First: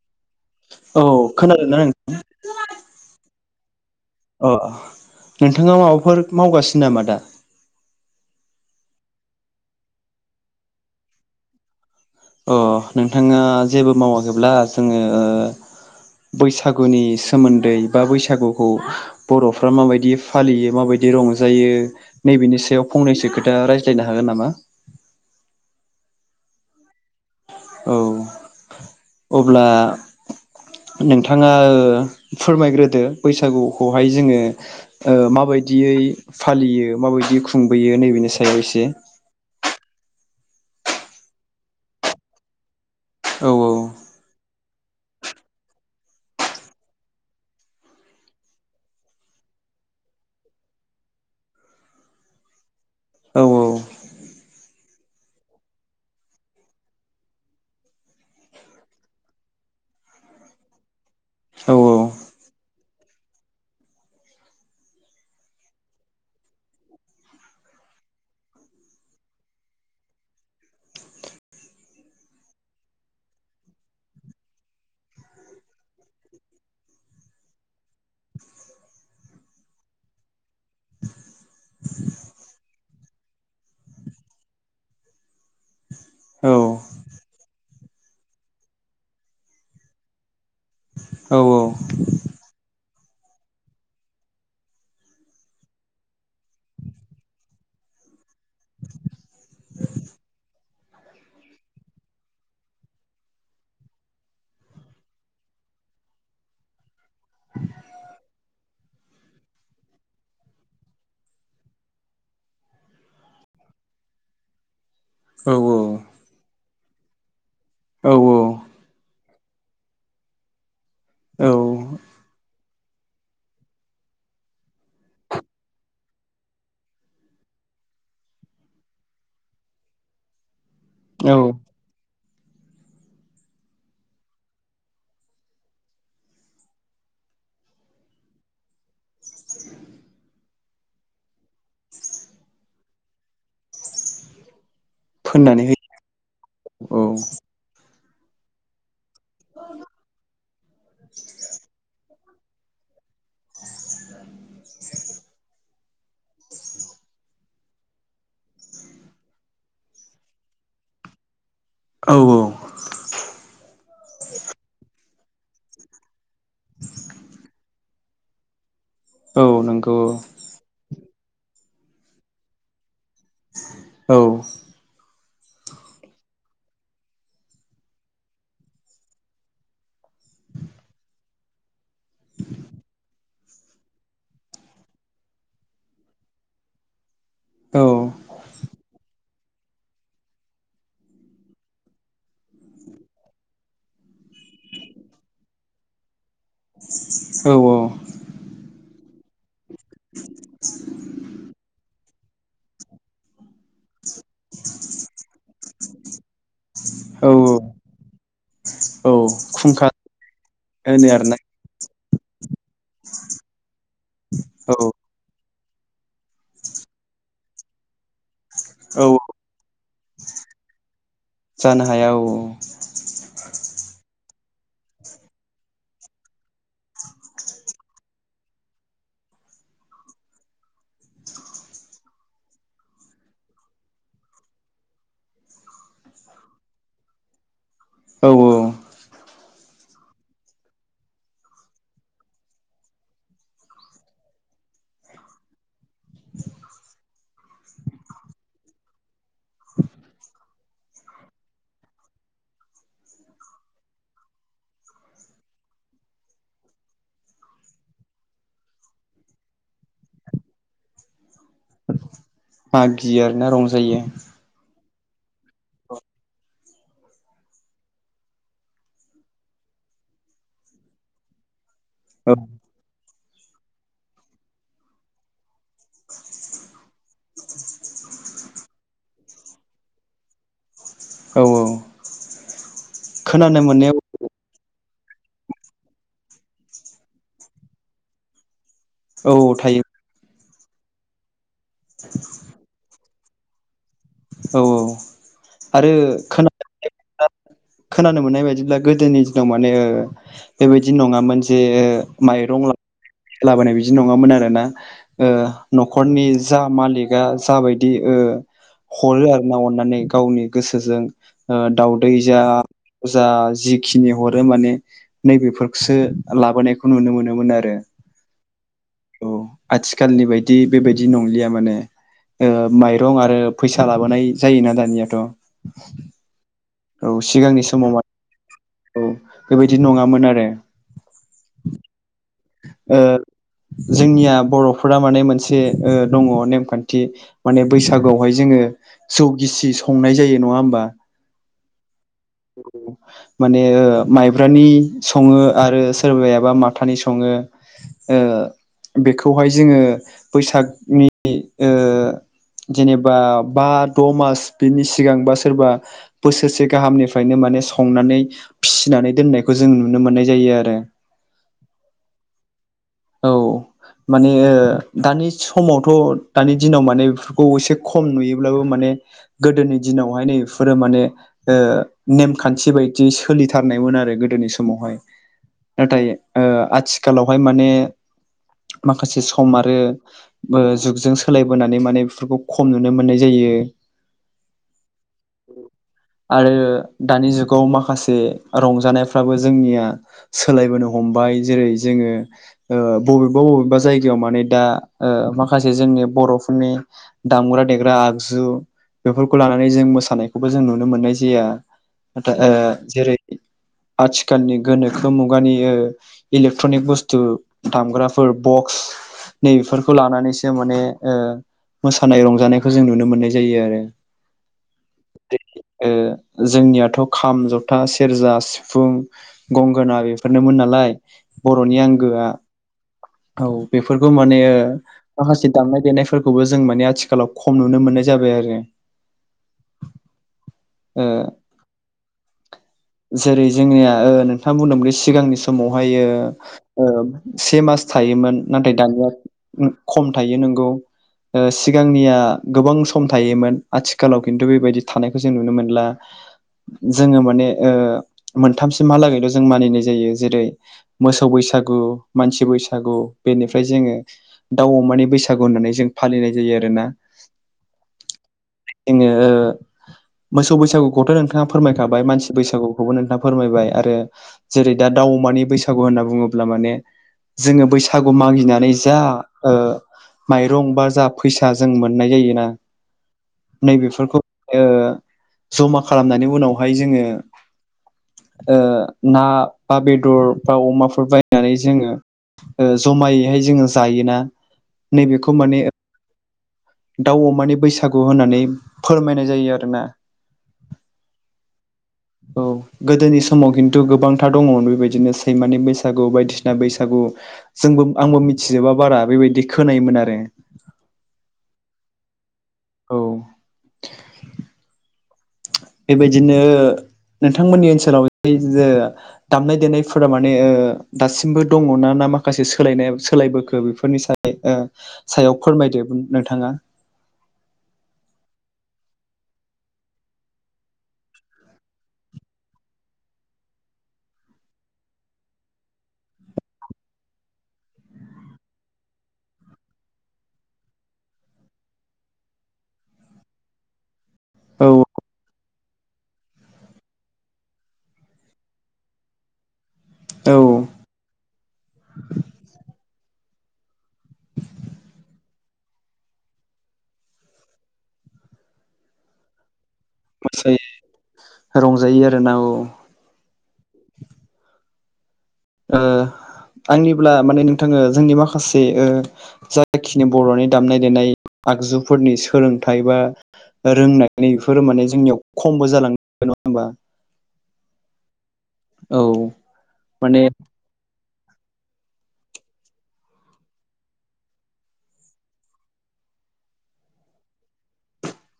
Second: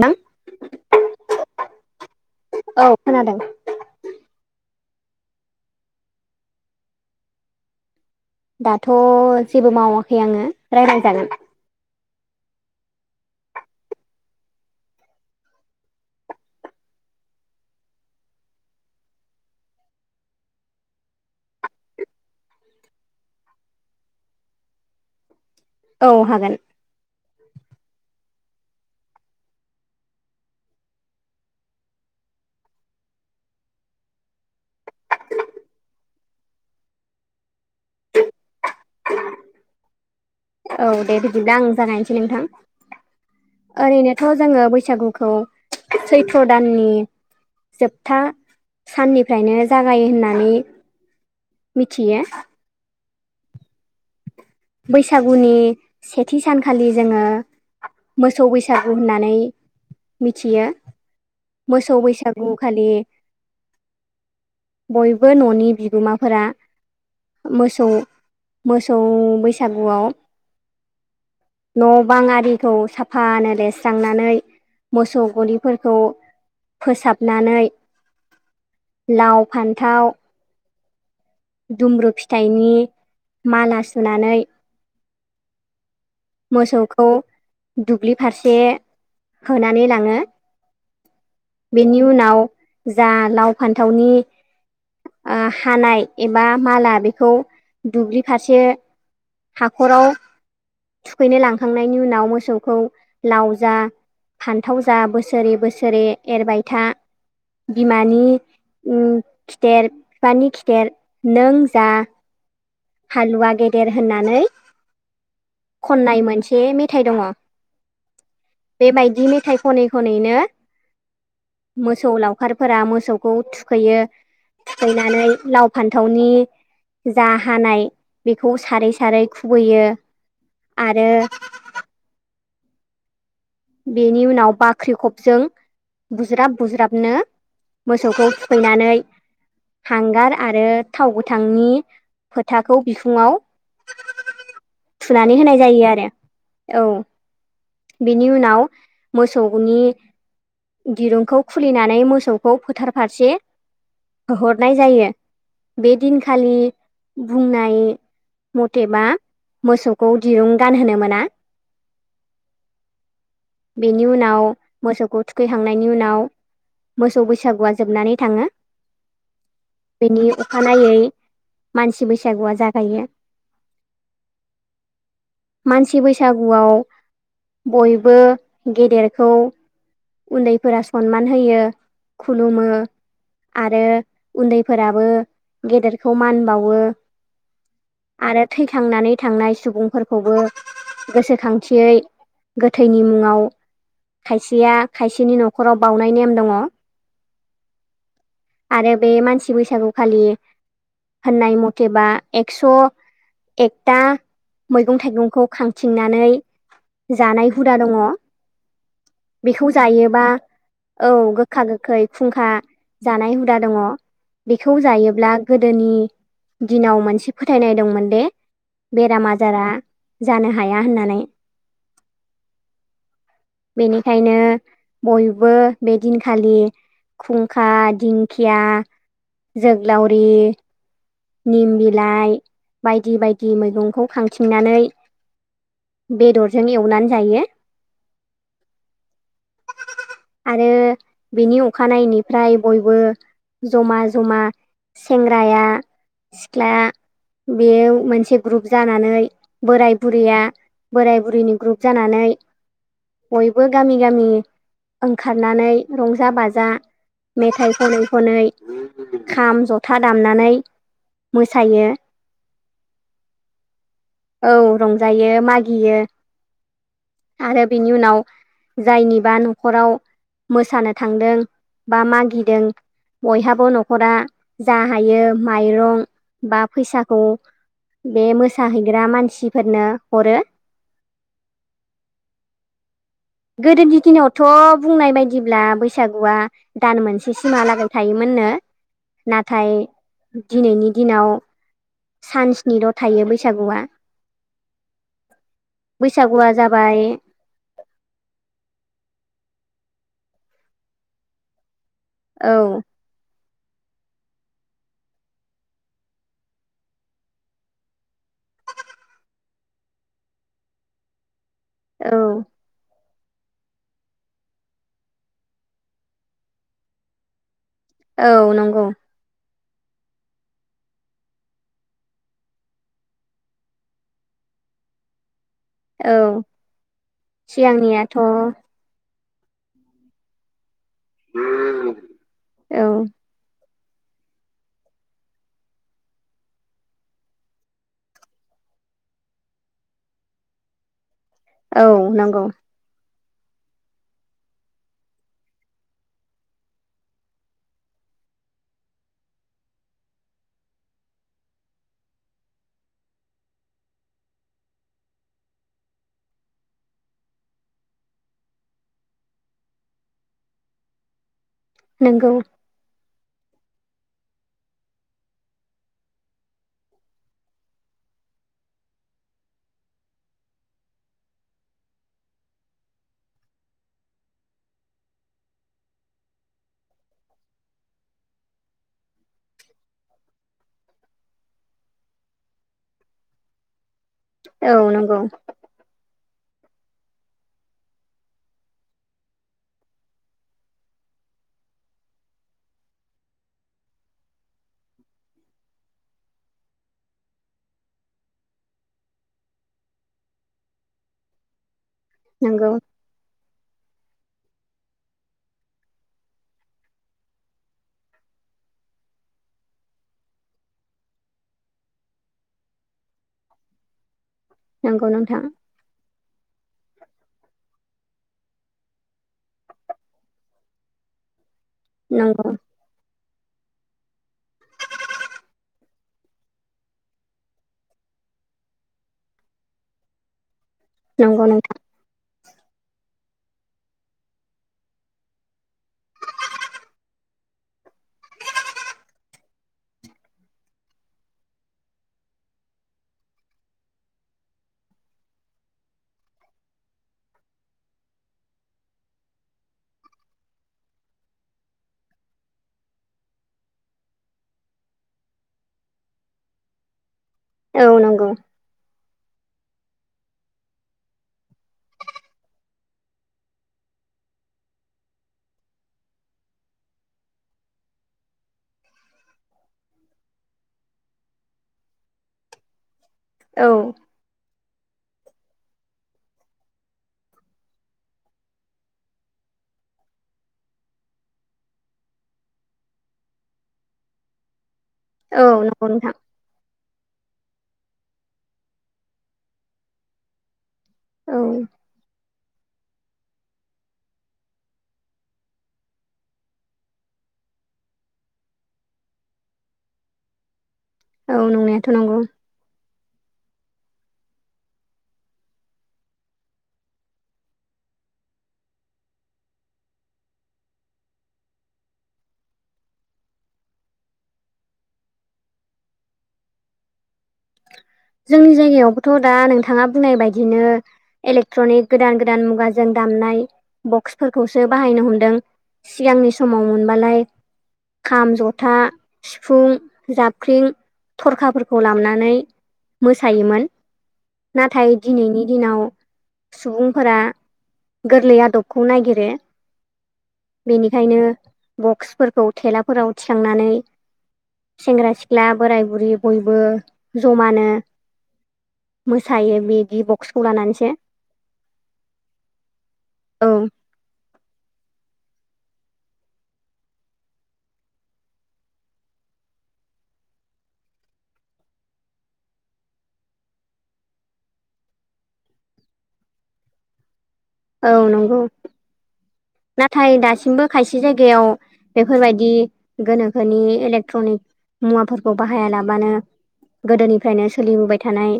नोंथां औ खोनादोंना अ औ खोनादों नोंथाङा माबाफोर मावगासिनो नामा दा? दाथ' जेबो मावाखै आङो राय्लाय जागोन। अ नोंथाङा जेबो मावाखैब्ला जोङो ओ बैसागुनि सोमोन्दै बा बैसागुखौ बर'फ्रा माबायदि फालियो माबाय दि रंजायो नैबिनि सायाव फंनैसो खोथा रायज्लायनो हागोन नामा? औ हागोन औ अब्ला नोंथाङा ओ फोरमायग्रोदो बैसागुखौहाय जोङो ओ माबाय दियै फालियो माबायदियै खुंबोयो नैबेनि सायाव एसे औ दे बिदिब्ला आं जागायनोसै नोंथां। औ औ ओरैनोथ' जोङो बैसागुखौ सैथ्र' दाननि जोबथा साननिफ्रायनो जागायो होननानै मिथियो औ बैसागुनि सेथि सानखालि जोङो मोसौ बैसागु होननानै मिथियो। औ मोसौ बैसागु खालि बयबो न'नि बिगोमाफोरा मोसौ मोसौ बैसागुआव न' बां आरिखौ साफानो लेस्रांनानै मोसौ गलिफोरखौ फोसाबनानै लाव, फान्थाव दुमब्रु फिथाइनि माला सुनानै औ मोसौखौ दुब्लि फारसे होनानै लाङो औ औ बेनि उनाव जा लाव, फान्थावनि ओ हानाय एबा माला बेखौ दुब्लि फारसे हाखराव थुखैनो लांखांनायनि उनाव मोसौखौ लाव जा फान्थाव जा बोसोरे बोसोरे एरबायथा बिमानि उ खिथेर बिफानि खिथेर नों जा हालुवा गेदेर होननानै औ औ से मेथायाइ दङ औ औ बेबायदि मेथाइ खनै खनैनो औ मोसौ लावखारफोरा मोसौखौ थुखैयो थुखैनानै लाव, फान्थावनि जा हानाय बेखौ सारै सारै खुबैयो आरो औ बेनि उनाव बाख्रिखबजों बुज्राब बुज्राबनो मोसौखौ थुखैनानै हांगार आरो थाव गोथांनि फोथाखौ बिखुङाव [inaudible] थुनानै होनाय जायो आरो औ होयो बिनि उनाव मोसौनि दिरुंखौ खुलिनानै मोसौखौ फोथार फारसे होहरनाय जायो बे दिनखालि बुंनाय मथेबा मोसौखौ दिरुं गानहोनो मोना औ बेनि उनाव मोसौखौ थुखैखांनायनि उनाव मोसौ बैसागुआ जोबनानै थाङो। औ नंगौ बेनि अखानायै मानसि बैसागुआ जागायो। औ। मानसि बैसागुआव बयबो गेदेरखौ उन्दैफोरा सनमान होयो खुलुमो आरो उन्दैफोराबो गेदेरखौ मान बावो औ आरो थैखांनानै थांनाय सुबुंफोरखौबो गोसोखांथियै गोथैनि मुङाव खायसेया खायसेनि नखराव बाउनाय नेम दङ। औ आरो बे मानसि बैसागु खालि होननाय मथेबा एकस' एकथा मैगं थाइगंखौ खांथिंनानै औ जानाय हुदा दङ। औ बेखौ खुंखा जायोबा होनो औ आरोना गोखा गोखै फुंखा जानाय हुदा दङ औ बेखौ जायोब्ला गोदोनि दिनाव मोनसे फोथायनाय दंमोन दे औ बेराम आजारा जानो हाया होननानै जानो हाया औ औ। बेनिखायनो बयबो बे दिनखालि खुंखा, दिंखिया जोग्लावरि, निम बिलाइ बायदि बायदि मैगंखौ खांथिंनानै बेदरजों एवनानै जायो। औ औ [inaudible] आरो बिनि अखानायैनिफ्राय बयबो जमा जमा सेंग्राया सिख्ला बेव मोनसे ग्रुप जानानै बोराय बुरिया बोराय बुरिनि ग्रुप जानानै बयबो गामि गामि ओंखारनानै रंजा बाजा मेथाइ खनै खनै खाम जथा दामनानै मोसायो। मागियो आरो ना रंजायो जायो मागियो आरो बिनि उनाव जायनिबा नखराव मोसानो थांदों बा औ मागिदों बयहाबो नखरा जा हायो माइरं बा फैसाखौ बे मोसाहैग्रा मानसिफोरनो हरो। औ औ। खोनानो मोननायाव गोदोनि दिनाव थ बुंनाय बायदिब्ला बैसागुआ दान मोनसे सिमहालागै थायोमोननो। औ नाथाय थायो दिनैनि दिनाव सानस्निल थायो बैसागुआ औ औ आरो खोना बैसागुआ जाबाय खोनानो मोननाय बायदिब्ला गोदोनि दिनाव माने बेबायदि नङामोन जे औ माइरं ल लाबोनाय बिदि नङामोन आरोना ओ न'खरनि जा मालिकआ जाबायदि ओ हरो आरो ना अननानै गावनि गोसोजों ओ दावदै औ जा जा जिखिनि हरो माने नैबेफोरखौसो लाबोनायखौ नुनो मोनोमोन आरो। औ नं औ आथिखालनि बायदि बेबायदि नंलिया माने ओ माइरं आरो फैसा लाबोनाय जायोना दानियाथ'? औ औ सिगांनि समाव सिगांनियाथ' औ बेबायदि नङामोन आरो। औ। ओ जोंनिया बर'फोरा माने मोनसे दङ नेमखान्थि माने बैसागोआवहाय जोङो जौ गिसि संनाय जायो नङा होमबा औ नंगौ। माने माइब्रानि सङो आरो सोरबायाबा माथानि स सङो ओ बेखौहाय जोङो बैसागनि ओ जेनेबा बा द' मास बिनि सिगां बा सोरबा बोसोरसे गाहामनिफ्रायनो मा माने संनानै फिसिनानै दोननायखौ जों नुनो मोननाय जायो आरो नोंगौ। औ। माने दानि समावथ' दानि दिनाव माने बेफोरखौ एसे खम नुयोब्लाबो माने गोदोनि दिनावहाय नै बेफोरो माने ओ नेमखान्थि बायदि सोलिथारनाय आरो गोदोनि समावहाय नाथाय आथिखालावहाय माने माखासे सम आरो जुगजों सोलायबोनानै माने बेफोरखौ खम नुनो मोननाय जायो। औ नंगौ। आरो दानि जुगाव माखासे रंजानायफ्राबो जोंनिया सोलायबोनो हमबाय जेरै जोङो ओ बबेबा बबेबा जायगायाव माने दा ओ माखासे जोंनि बर'फोरनि दामग्रा देग्रा आगजु बेफोरखौ लानानै जों मोसानायखौबो जों नुनो मोननाय जाया ओ नंगौ जेरै आथिखालनि गोनोखो मुगानि इलेकट्रनिक बुस्थु दामग्राफोर बक्स नै बेेफोरखौ लानानैसो माने ओ मोसानाय रंजानायखौ जों नुनो मोननाय जायो आरो नंगौ नोंथां। ओ जोंनियाथ' खाम जथा सेरजा सिफुं गंगोना बेफोरनोमोन नालाय बर'नि आंगोआ नंगौ औ बेफोरखौ माने माखासे दामनाय देनायफोरखौबो जों माने आथिखालाव खम नुनो मोननाय जा जाबाय आरो ओ नंगौ नोंथां। जेरै जोंनिया ओ नोंथाङा बुंदोंमोनदि सिगांनि समावहाय ओ से मास था मोन नाथाय दानिया खम थायो नोंगौ ओ सिगांनिया गोबां सम थायोमोन आथिखालाव खिन्थु बेबायदि थानायखौ जों नुनो मोनला जोङो माने ओ मोनथामसिमहालागैल' जों मानिनाय जायो जेरै मोसौ बैसो बैसागु मानसि बैसागु बेनिफ्राय जोङो दाउ अमानि बैसागु होननानै जों फालिनाय जायो। आरोना नोंथां औ नंगौ जोङो मोसौ बैसागुखौथ' नोंथाङा फोरमायखाबाय मानसि बैसागुखौबो नोंथाङा फोरमायबाय आरो जेरै दा दाउ अमानि बैसागु होनना बुङोब्ला माने जोङो बैसागु मागिनानै जा ओ माइरं बा जा फैसा जों मोननाय जायोना औ नैबेफोरखौ जमा खालामनानै उनावहाय जोङो ओ ना बा बेदर बा अमाफोर बायनानै जोङो ओ जमायैहाय जोङो जायोना नैबेखौ औ माने नंगौ नोंथां। दाउ अमानि बैसागु होननानै फोरमायनाय जायो आरोना औ औ। गोदोनि समाव खिन्थु गोबांथार दङमोन बेबायदिनो सैमानि बैसागु बायदिसिना बैसागु जों आंबो मिथिजोबा बारा बेबायदि खोनायोमोन आरो औ नंनायाथ' नंगौ। औ बेबायदिनो नोंथांमोननि ओनसोलाव जे दामनाय देनायफोरा माने दासिमबो दङ न ना। माखासे सोलायनाय सोलायबोखो बेफोरनि स सायाव फोरमायदो नोंथाङा जोंनि जायगायावबोथ' दा नोंथाङा बुंनाय बायदिनो इलेक्ट्रनिक गोदान गोदान मुगाजों दा दामनाय बक्सफोरखौसो बाहायनो हमदों सिगांनि समाव मोनबालाय। खाम जथा सिफुं जाबख्रिं थरखाफोरखौ लालामनानै मोसायोमोन औ नाथाय दिनैनि' दिनाव सुबुंफोरा गोरलै आदबखौ नागिरो। औ बेनिखायनो बक्सफोरखौ थेलाफोराव थिखांनानै सेंग्रा सिख्ला बोराय बुरि बयबो जमानो। मोसायो बे ब मोसायो रंजायो आरोना औ औ अ आंनिब्ला माने नोंथाङो जोंनि माखासे जायाखिनि बर'नि दामनाय देनाय आगजुफोरनि सोलोंथाइ बा रोंनायफोर माने जोंनियाव खमबो जालां नङा होमबा औ नंगौ। औ नाथाय माने दासिमबो खायसे थसे जायगायाव बेफोरबायदि गोनोखोनि इलेक्ट्रनिक मुवाफोरखौ बाहाया लाबानो गोदोनिफ्रायनो सोलिबोबाय थानाय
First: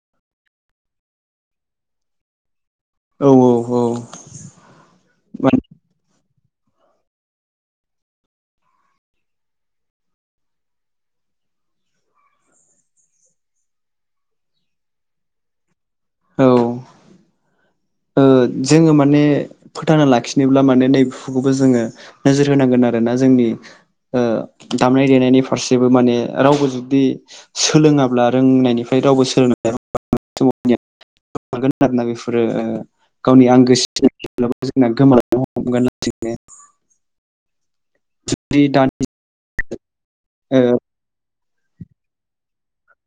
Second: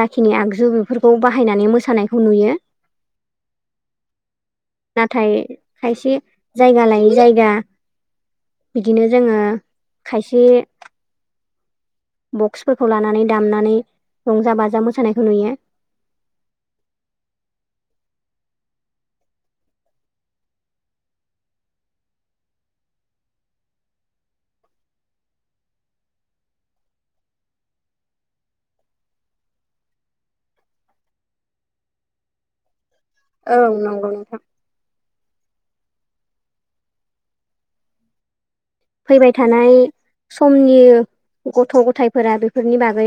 जाखिनि आगजु बेफोरखौ बाहायनानै मोसानायखौ नुयो। औ औ औ। नाथाय खायसे जायगा लायै जायगा बिदिनो जोङो खायसे बक्सफोरखौ लानानै दामनानै रंजा बाजा मोसानायखौ नुयो। औ। जोङो माने फोथांना लाखिनोब्ला माने नै बिखौबो जोङो नोजोर होनांगौ। न आरोना जोंनि दामनाय देनायनि फारसेबो माने रावबो जुदि सोलोङाब्ला रोंनायनिफ्राय रावबो सोलोंनाय न आरोोना बेफोरो गावनि औ आंगो नंगौ नोंथां। सिब्ला जोंना गो ग [unintelligible] फैबाय थानाय समनि गथ' गथायाइफोरा बेफोरनि बागै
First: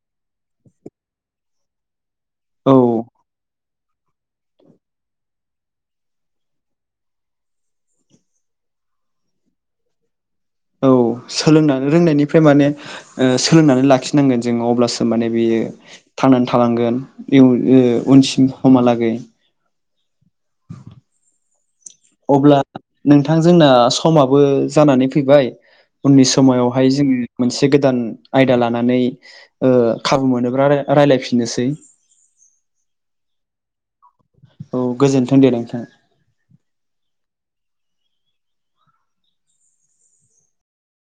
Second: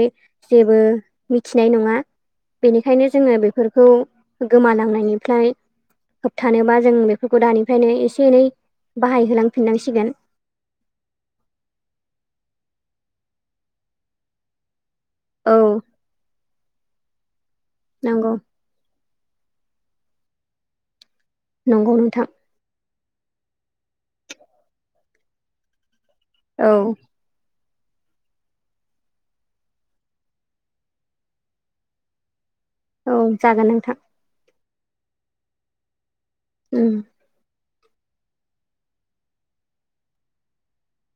जेबो मिथिनाय नङा। ओ बेनिखायनो जोङो बेफोरखौ गोमानांनायनिफ्राय होबथानोबा जों बेफोरखौ दानिफ्रायनो एसे एनै बाहायहोलांफिननांसिगोन। औ सोलोंनानै रोंनायनिफ्राय माने सोलोंनानै लाखिनांगोन जोङो अब्लासो। माने औ बियो थांनानै थालांगोन इउ नंगौ उनसिमहालागै। नंगौ नोंथां। अब्ला नोंथां जोंना समाबो जानानै फैबाय उननि औ समाव'हाय जोङो मोनसे से गोदान आयदा लानानै ओ खाबु मोनोब्ला रायजलायफिननोसै [unintelligible] औ जागोन नोंथां। औ गोजोन्थों दे नोंथां। उम